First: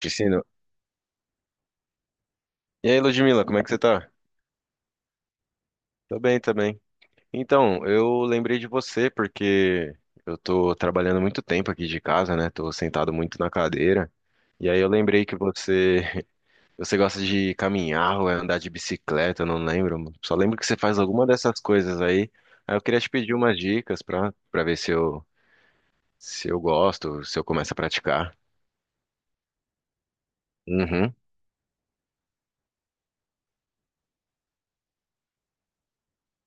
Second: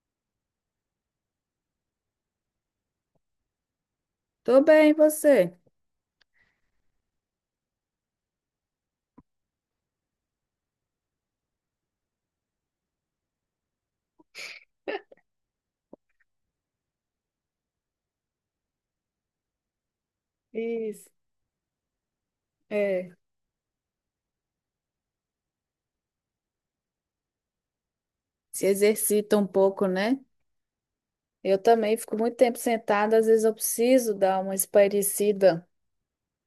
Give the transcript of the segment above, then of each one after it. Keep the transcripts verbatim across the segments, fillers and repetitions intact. Piscino. E aí, Ludmila, como é que você tá? Tô bem, e você? Tô bem, tô bem. Então, eu lembrei de você porque eu tô trabalhando muito tempo aqui de casa, né? Tô sentado muito na cadeira. E aí eu lembrei que você, você gosta de caminhar ou é andar de bicicleta, eu não lembro. Só lembro que você faz Isso, alguma dessas coisas aí. Aí eu queria te é. pedir umas dicas pra, pra ver se eu, se eu gosto, se eu começo a praticar. Se exercita um pouco, né? Uhum, Eu também fico muito tempo sentada, às vezes eu preciso dar uma espairecida.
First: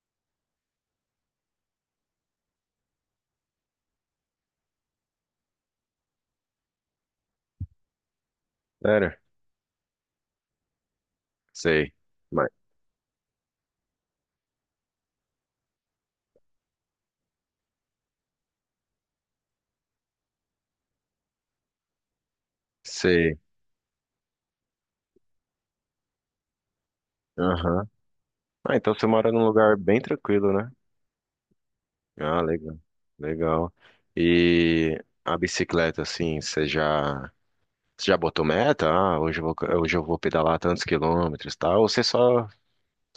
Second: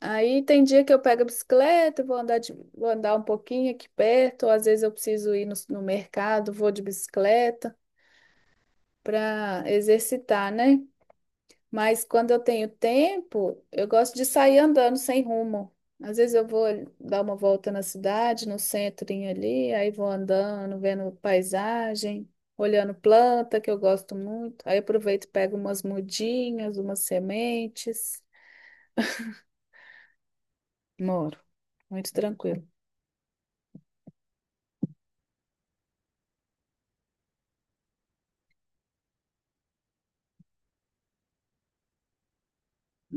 Aí tem dia que eu pego a bicicleta, vou andar, de- vou andar um pouquinho aqui perto, ou às vezes eu preciso ir no, no mercado, vou de bicicleta sério? para exercitar, né? Sei. Mas quando eu Mas, tenho tempo, eu gosto de sair andando sem rumo. Às vezes eu vou dar uma volta na cidade, no centrinho ali, aí vou andando, vendo paisagem, olhando Sei. planta, que eu gosto muito. Aí aproveito e pego umas mudinhas, umas Aham. sementes. Ah, então você mora num lugar bem tranquilo, né? Moro, muito Ah, tranquilo. legal. Legal. E a bicicleta, assim, você já, você já botou meta? Ah, hoje eu vou, hoje eu vou pedalar tantos quilômetros, e tal? Ou você só,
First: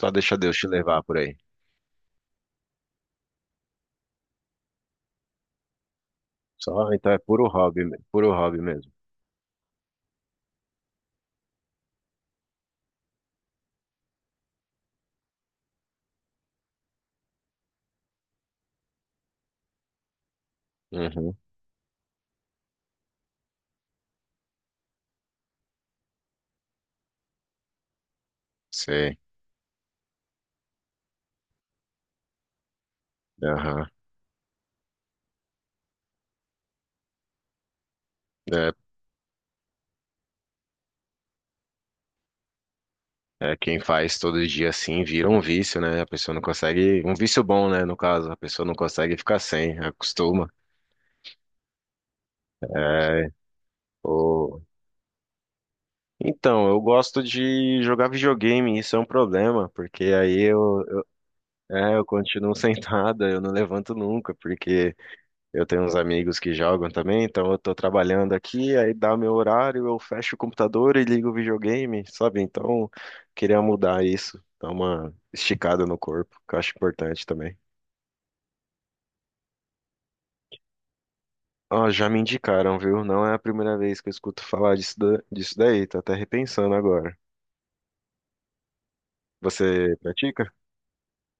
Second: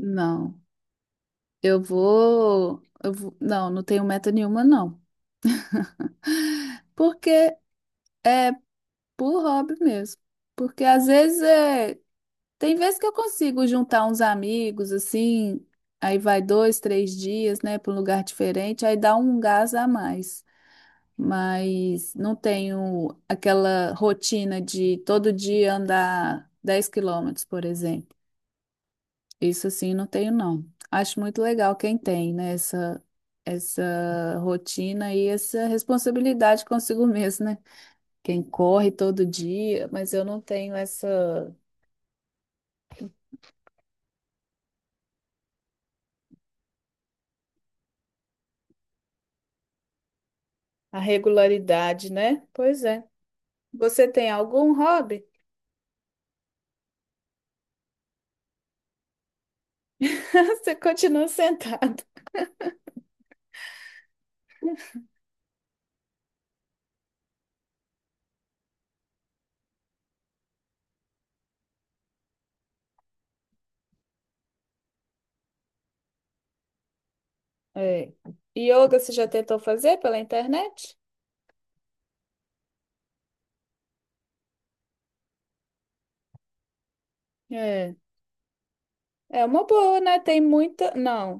só deixa Deus te levar por aí? eu vou, eu vou, não, não tenho meta nenhuma, não. Só, então é puro Porque, hobby, me- puro hobby mesmo. por hobby mesmo. Porque às vezes é Tem vezes que eu consigo juntar uns amigos, assim, aí vai dois, três dias, né, para um lugar diferente, aí dá um gás a mais. Uhum, Mas não tenho aquela rotina de todo dia andar dez quilômetros, por exemplo. sei. Isso assim não tenho, não. Acho muito legal quem tem, né, essa, Aham. essa rotina e essa responsabilidade consigo mesmo, né? Quem É, corre todo dia, mas eu não tenho essa é quem faz todo dia assim vira um vício, né? A pessoa não consegue, um vício bom, né? No caso, a pessoa não consegue ficar sem, acostuma. a regularidade, né? Pois é. É, Você tem algum hobby? então, eu gosto de jogar videogame, isso é um problema, porque aí Você eu, eu- continua é, sentado. eu continuo sentado, eu não levanto nunca, porque eu tenho uns amigos que jogam também, então eu tô trabalhando aqui, aí dá meu horário, eu fecho o computador e ligo o videogame, sabe? Então, queria mudar isso, dar uma esticada no corpo, que eu acho importante também. É. Yoga você já tentou fazer pela internet? Ó, já me indicaram, viu? Não é a primeira vez que eu escuto falar disso, da- disso daí, tô até repensando agora. É. É uma Você boa, né? Tem pratica? muita. Não.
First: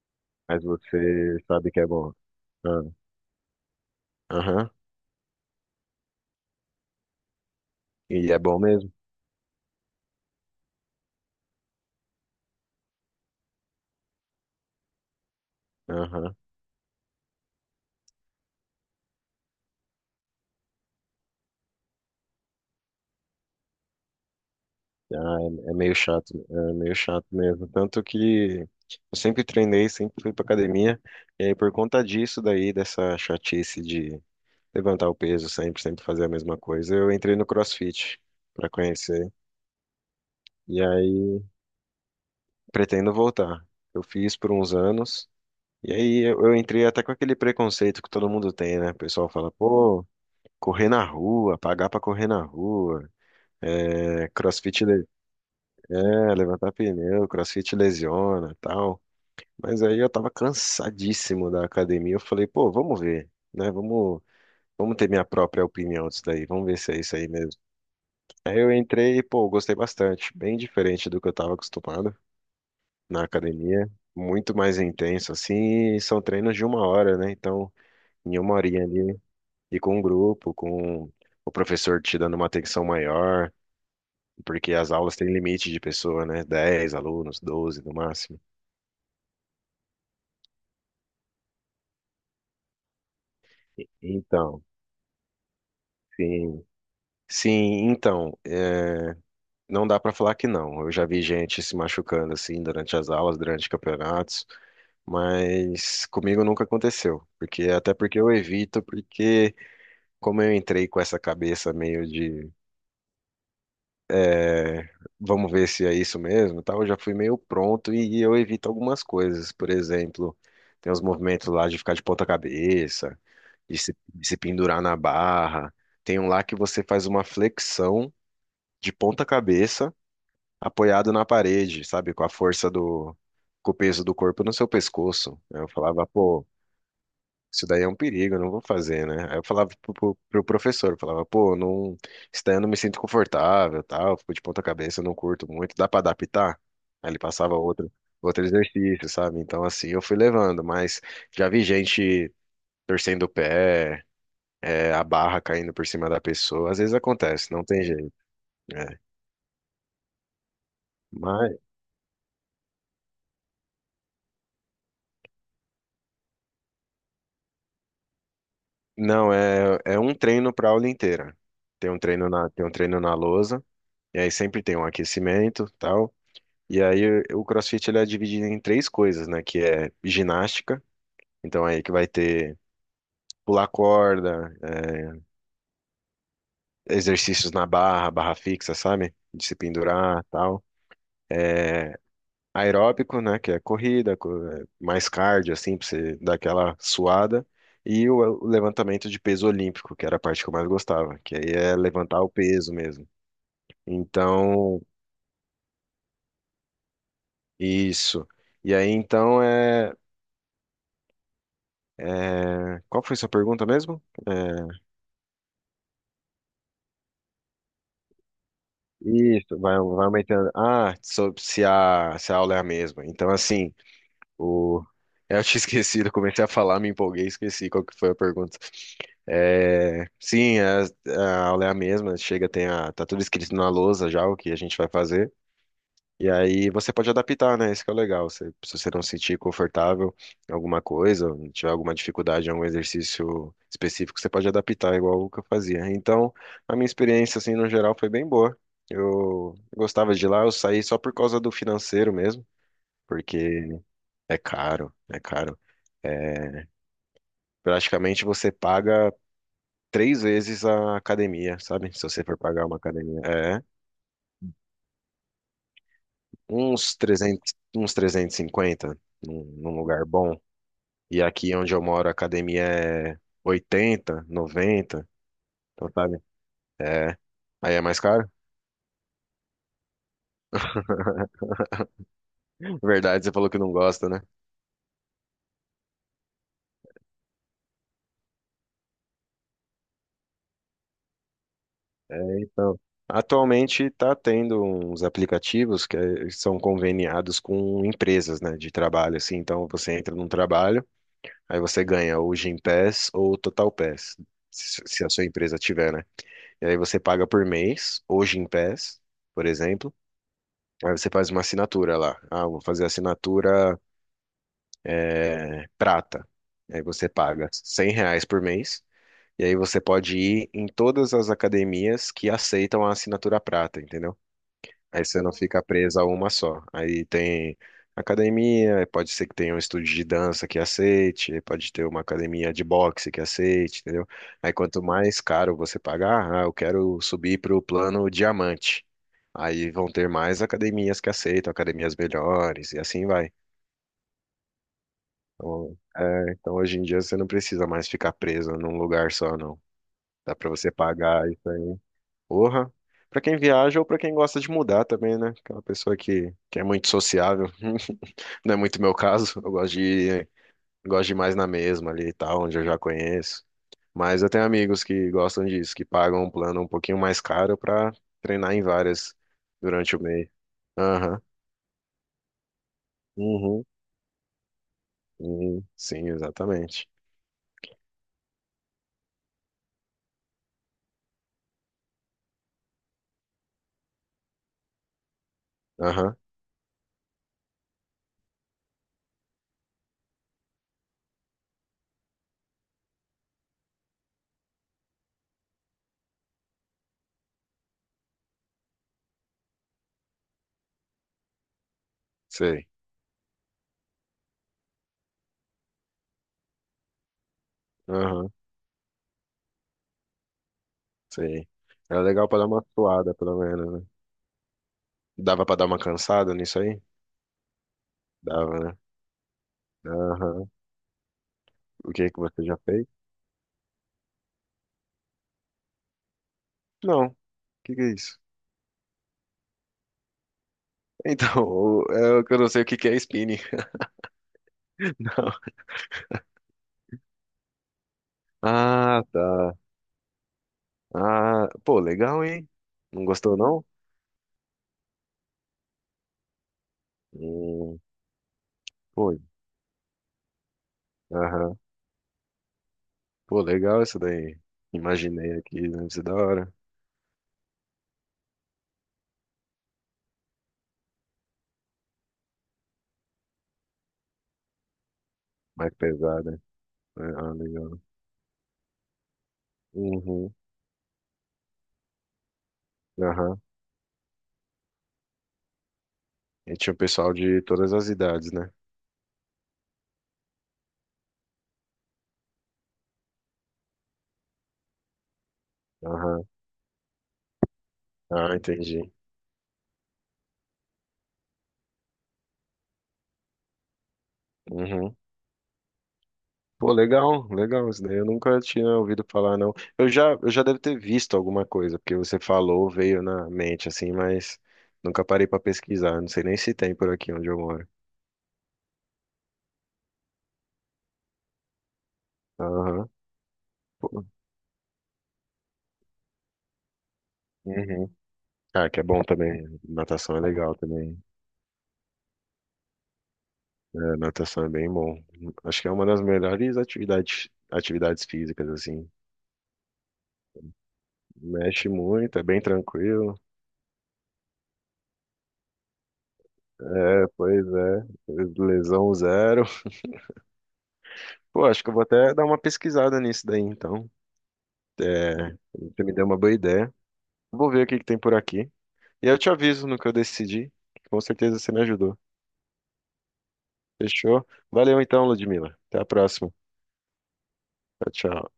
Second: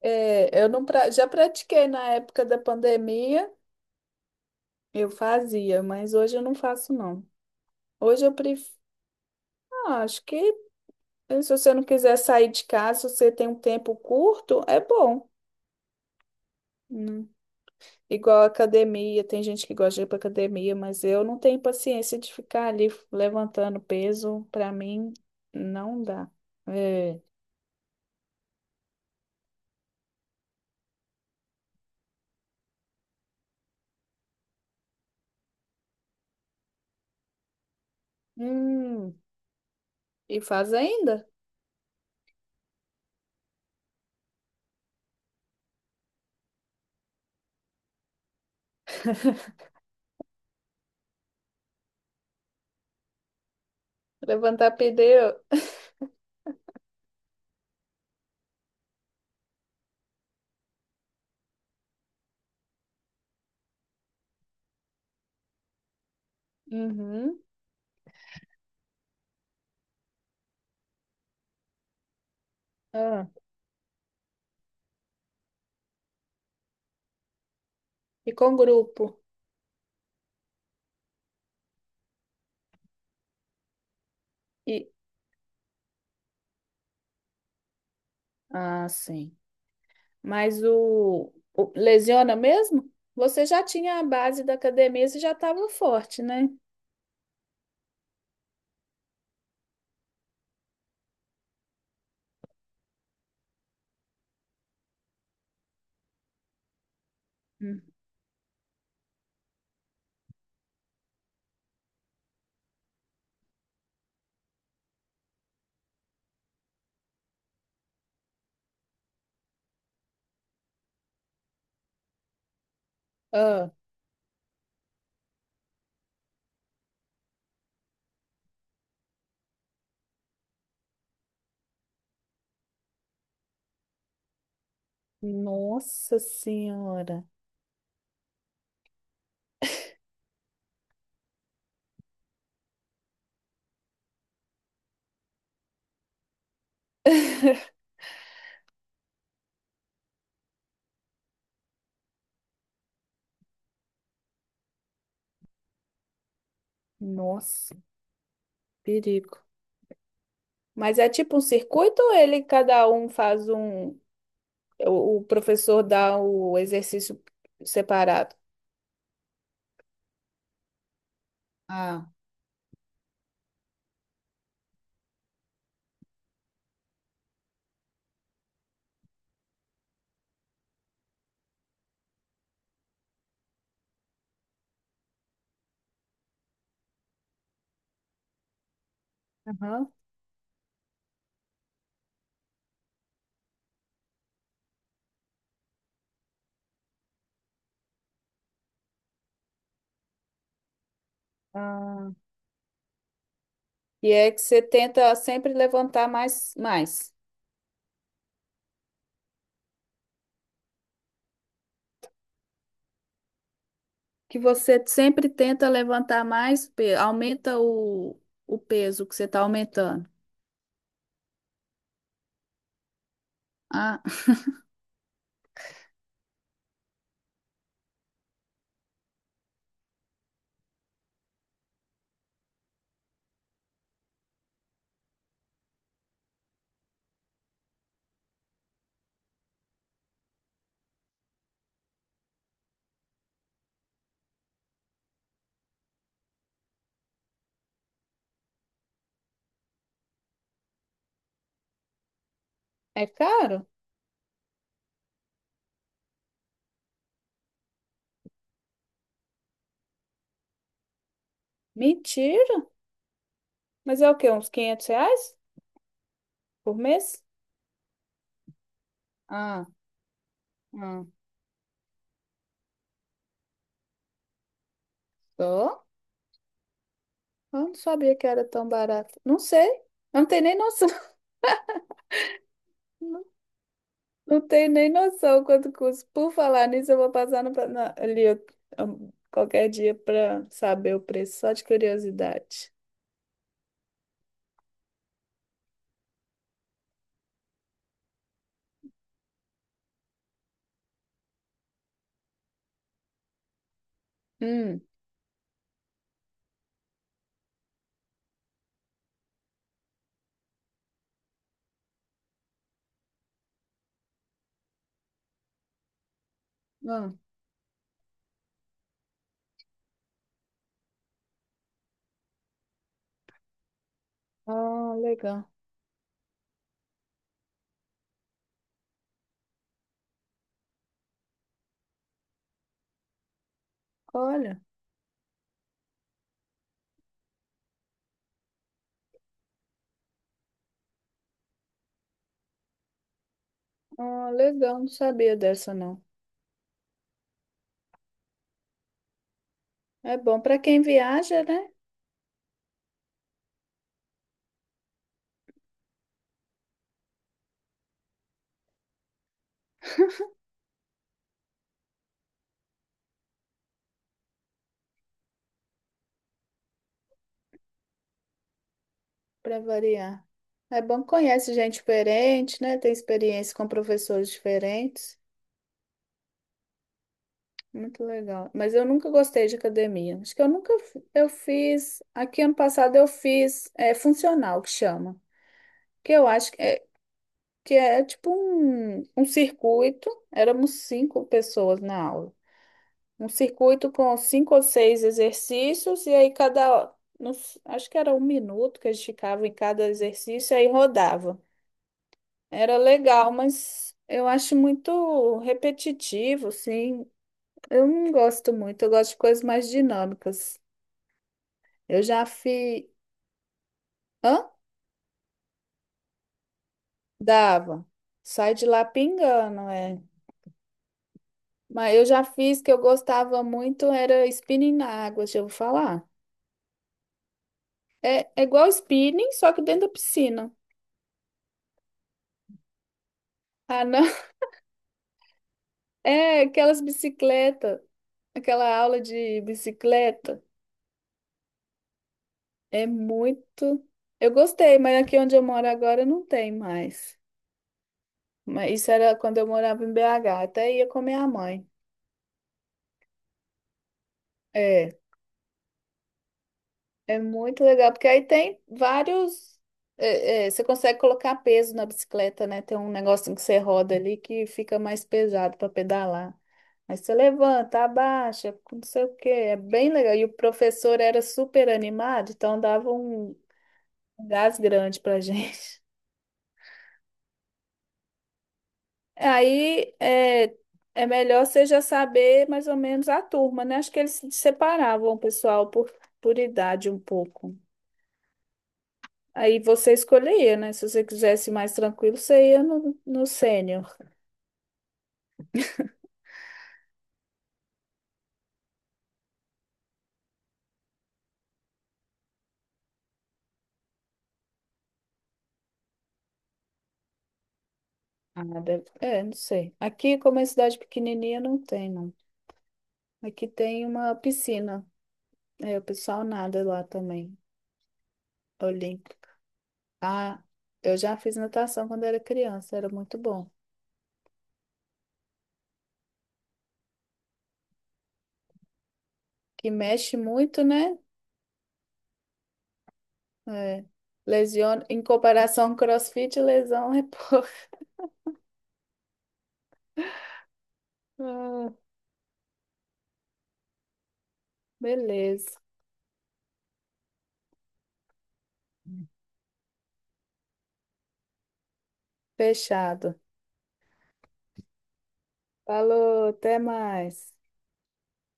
É, Mas eu não pra... já você sabe que é pratiquei na bom. época da Ah. pandemia, Aham. eu fazia, mas hoje eu não faço, não. Hoje E eu é bom prefiro. mesmo. Ah, acho que se você não quiser sair de casa, se você tem um tempo curto, é bom. Aham. Hum. Igual academia, tem gente que gosta de ir para academia, mas eu não tenho paciência de ficar ali levantando peso. Para mim, Ah, é, é meio não dá. chato, é meio É. chato mesmo. Tanto que eu sempre treinei, sempre fui pra academia, e aí por conta disso daí, dessa chatice de levantar o peso sempre, sempre fazer a mesma coisa, eu entrei no CrossFit pra Hum, conhecer. e faz E ainda? aí pretendo voltar. Eu fiz por uns anos, e aí eu, eu entrei até com aquele preconceito que todo mundo tem, né? O pessoal fala, pô, correr na rua, pagar pra correr na rua, é Levantar CrossFit. pneu. É, levantar pneu, CrossFit lesiona e tal. Mas aí eu tava cansadíssimo da academia. Eu falei, pô, vamos ver, né? Vamos, vamos ter minha própria opinião disso daí. Vamos ver se é isso aí Uhum. mesmo. Aí eu entrei e, pô, gostei bastante. Bem diferente do que eu tava acostumado na Ah, academia. Muito mais intenso, assim. E são treinos de uma hora, né? Então, e em uma com horinha grupo. ali, e com um grupo, com o professor te dando uma atenção maior. Porque E... as aulas têm limite de pessoa, né? Dez alunos, doze no máximo. Ah, sim. Mas o... o lesiona mesmo? Você já tinha a base da Então, academia, você já estava forte, né? sim, sim, então, é, não dá para falar que não. Eu já vi gente se machucando assim durante as aulas, durante campeonatos, mas comigo nunca aconteceu, porque Hum. até porque eu evito, porque como eu entrei com essa cabeça meio de é, vamos ver se é isso mesmo, e tal, eu já fui meio pronto e eu evito algumas coisas. Por exemplo, tem os movimentos lá de ficar de ponta cabeça, Ah, de se, de se pendurar na barra. Tem um lá que você faz uma flexão de ponta cabeça apoiado na parede, sabe? Com a força do, com o peso do corpo no seu pescoço. Aí eu falava, nossa pô, senhora. isso daí é um perigo, eu não vou fazer, né? Aí eu falava pro, pro, pro professor, eu falava, pô, não, isso daí eu não me sinto confortável, tal, eu fico de ponta cabeça, eu não curto muito, dá pra adaptar? Aí ele passava outro, outro exercício, sabe? Então assim, eu fui levando, mas já vi gente torcendo o pé, é, a barra caindo por cima da pessoa, às vezes acontece, não Nossa, tem jeito, né? perigo. Mas é tipo um Mas circuito ou ele, cada um faz um. O, o professor dá o exercício separado? Não, é, é um treino para aula inteira. Tem um Ah, treino na, tem um treino na lousa, e aí sempre tem um aquecimento, tal. E aí o o CrossFit ele é dividido em três coisas, né? Que é ginástica, então aí que vai ter pular corda, é, exercícios na barra, barra fixa, sabe? De se aham. pendurar, tal. É, aeróbico, né? Que é corrida, co- é, mais cardio, assim, pra você dar aquela suada. E o o levantamento de peso olímpico, que era a parte que eu mais gostava, que aí é Ah, levantar o peso mesmo. e é que você Então, tenta sempre levantar mais, mais. isso. E aí, então, é, é- qual foi sua pergunta mesmo? Que É, você sempre tenta levantar mais peso, aumenta o, o peso que você está isso, vai, vai aumentando. aumentando. Ah, sobre se a, se a aula é a mesma. Então, assim, Ah, o... eu tinha esquecido, eu comecei a falar, me empolguei, esqueci qual que foi a pergunta. É, sim, a, a aula é a mesma, chega, tem a, tá tudo escrito na lousa já o que a gente vai fazer. E aí você pode adaptar, né? Isso que é o legal. Você- se você não se sentir confortável em alguma coisa, ou tiver alguma dificuldade em algum exercício específico, você pode adaptar, igual o que eu fazia. Então, a minha experiência, assim, no geral, foi bem boa. Eu gostava de ir lá, eu saí só por causa do financeiro mesmo, é caro? porque é caro, é caro. É, praticamente você paga três vezes a academia, sabe? Se você for pagar Mentira! uma academia. É, Mas é o quê? Uns quinhentos reais por uns mês? trezentos uns trezentos e cinquenta num, Ah, num lugar bom. ah. E aqui onde eu moro, a academia é oitenta noventa Só? então sabe? É. Eu não Aí é mais sabia que caro? era tão barato. Não sei. Eu não tenho nem noção. Verdade, você falou que não gosta, né? Não tem nem noção quanto custa. Por falar nisso, eu vou passar no, na- ali um, qualquer dia para saber o preço, só de curiosidade. Então, atualmente está tendo uns aplicativos que eh, são conveniados com empresas, né, de trabalho, assim. Então você entra num trabalho, aí você ganha ou o Gympass ou o Total Pass, se Hum, se a sua empresa tiver, né? E aí você paga por mês, ou Gympass, por exemplo. Aí você faz uma assinatura lá. Ah, eu vou fazer assinatura prata. E aí você ah, paga cem reais por mês. E aí você pode ir em todas as academias que aceitam a assinatura prata, entendeu? ah, Aí você não legal. fica preso a uma só. Aí tem academia, pode ser que tenha um estúdio de dança que aceite, aí pode ter uma academia de boxe que aceite, entendeu? Aí Olha, quanto mais caro você pagar, ah, eu quero subir para o plano diamante. Aí vão ter mais academias que aceitam, academias melhores, e assim vai. ah, legal, não sabia dessa Então, não. é, então hoje em dia você não precisa mais ficar preso num lugar só, não. É Dá bom pra para você quem pagar viaja, isso né? aí. Porra. Pra quem viaja ou pra quem gosta de mudar também, né? Aquela pessoa que, que é muito sociável. Não é muito meu caso. Eu gosto de ir, gosto de ir mais na mesma ali e tal, onde eu já conheço. Mas eu tenho amigos que gostam disso, que pagam um plano um pouquinho mais caro pra treinar em várias Para durante o variar. mês. É bom que Aham. conhece gente diferente, né? Tem experiência Uhum. com professores diferentes. Hum, sim, exatamente. Muito legal. Mas eu nunca gostei de academia. Acho que eu nunca f- eu fiz. Aqui ano passado eu fiz é funcional que chama. Que Aham. eu acho que é, que é tipo um, um circuito, éramos cinco pessoas na aula. Um circuito com cinco ou seis exercícios, e aí cada, nos- acho que era um minuto que a gente ficava em cada exercício, aí rodava. Sei. Era legal, mas eu acho muito repetitivo, assim. Eu não Aham. gosto muito, eu gosto de coisas mais dinâmicas. Sei. Era Eu já legal pra dar uma fiz. suada, pelo menos, né? Hã? Dava pra dar uma cansada nisso aí? Dava. Sai Dava, de né? lá pingando, é. Aham. O Mas eu que que já você já fiz que eu fez? gostava muito, era spinning na água, deixa eu falar. Não. O que que é isso? É, é igual spinning, só que dentro da piscina. Então, o- é o que eu não sei o que que é spinning. Ah, não. Não. É aquelas bicicletas, aquela aula Ah, de tá. bicicleta. Ah, pô, legal, hein? É Não gostou, não? muito. Eu gostei, mas aqui onde eu moro agora não tem mais. Hum, Mas isso era pô, quando eu morava em B H, até ia com minha aham. mãe. Pô, legal isso daí. É. Imaginei aqui, deve ser da hora. É muito legal, porque aí tem vários. é, é, você consegue colocar peso na bicicleta, né? Tem um negocinho que você roda ali que fica mais pesado para Mais pesada. pedalar. Aí É, você ah, legal. levanta, abaixa, não sei o quê. É bem legal. E o Uhum, professor era super animado, então dava um aham. um gás grande pra gente. E tinha o pessoal de todas as idades, né? Aí é, é melhor você já saber mais ou menos a turma, né? Acho que eles separavam o pessoal por, Aham. por idade um pouco. Ah, entendi. Aí você escolheria, né? Se você quisesse mais tranquilo, você ia no, no sênior. Uhum. Pô, legal, legal. Isso daí eu nunca tinha ouvido falar, não. Eu já, eu já devo ter visto alguma coisa, porque você falou, veio na mente, assim, mas nunca parei pra pesquisar. Não sei nem se tem por aqui onde eu moro. Ah, deve- é, não sei. Aqui, como é cidade pequenininha, não tem, não. Aham. Aqui tem Pô, uma piscina. É, o pessoal nada lá também. uhum. Ah, que é bom Olímpico. também. Natação é Ah, legal eu também. já fiz natação quando era criança, era muito bom. É, natação é bem bom. Acho que é uma das melhores atividades, atividades físicas, assim. Que mexe muito, né? Mexe muito, é bem tranquilo. É, lesiona, em comparação com CrossFit, lesão é É, pois pouco. é. Lesão zero. Pô, acho que Ah, eu vou até dar uma pesquisada nisso daí, então. É, beleza, você me deu uma boa ideia. Vou ver o que que tem por aqui. E eu te aviso no que eu decidi. Que Com certeza você me ajudou. fechado. Fechou? Valeu então, Ludmila. Até a Falou, próxima. até mais. Tchau, tchau.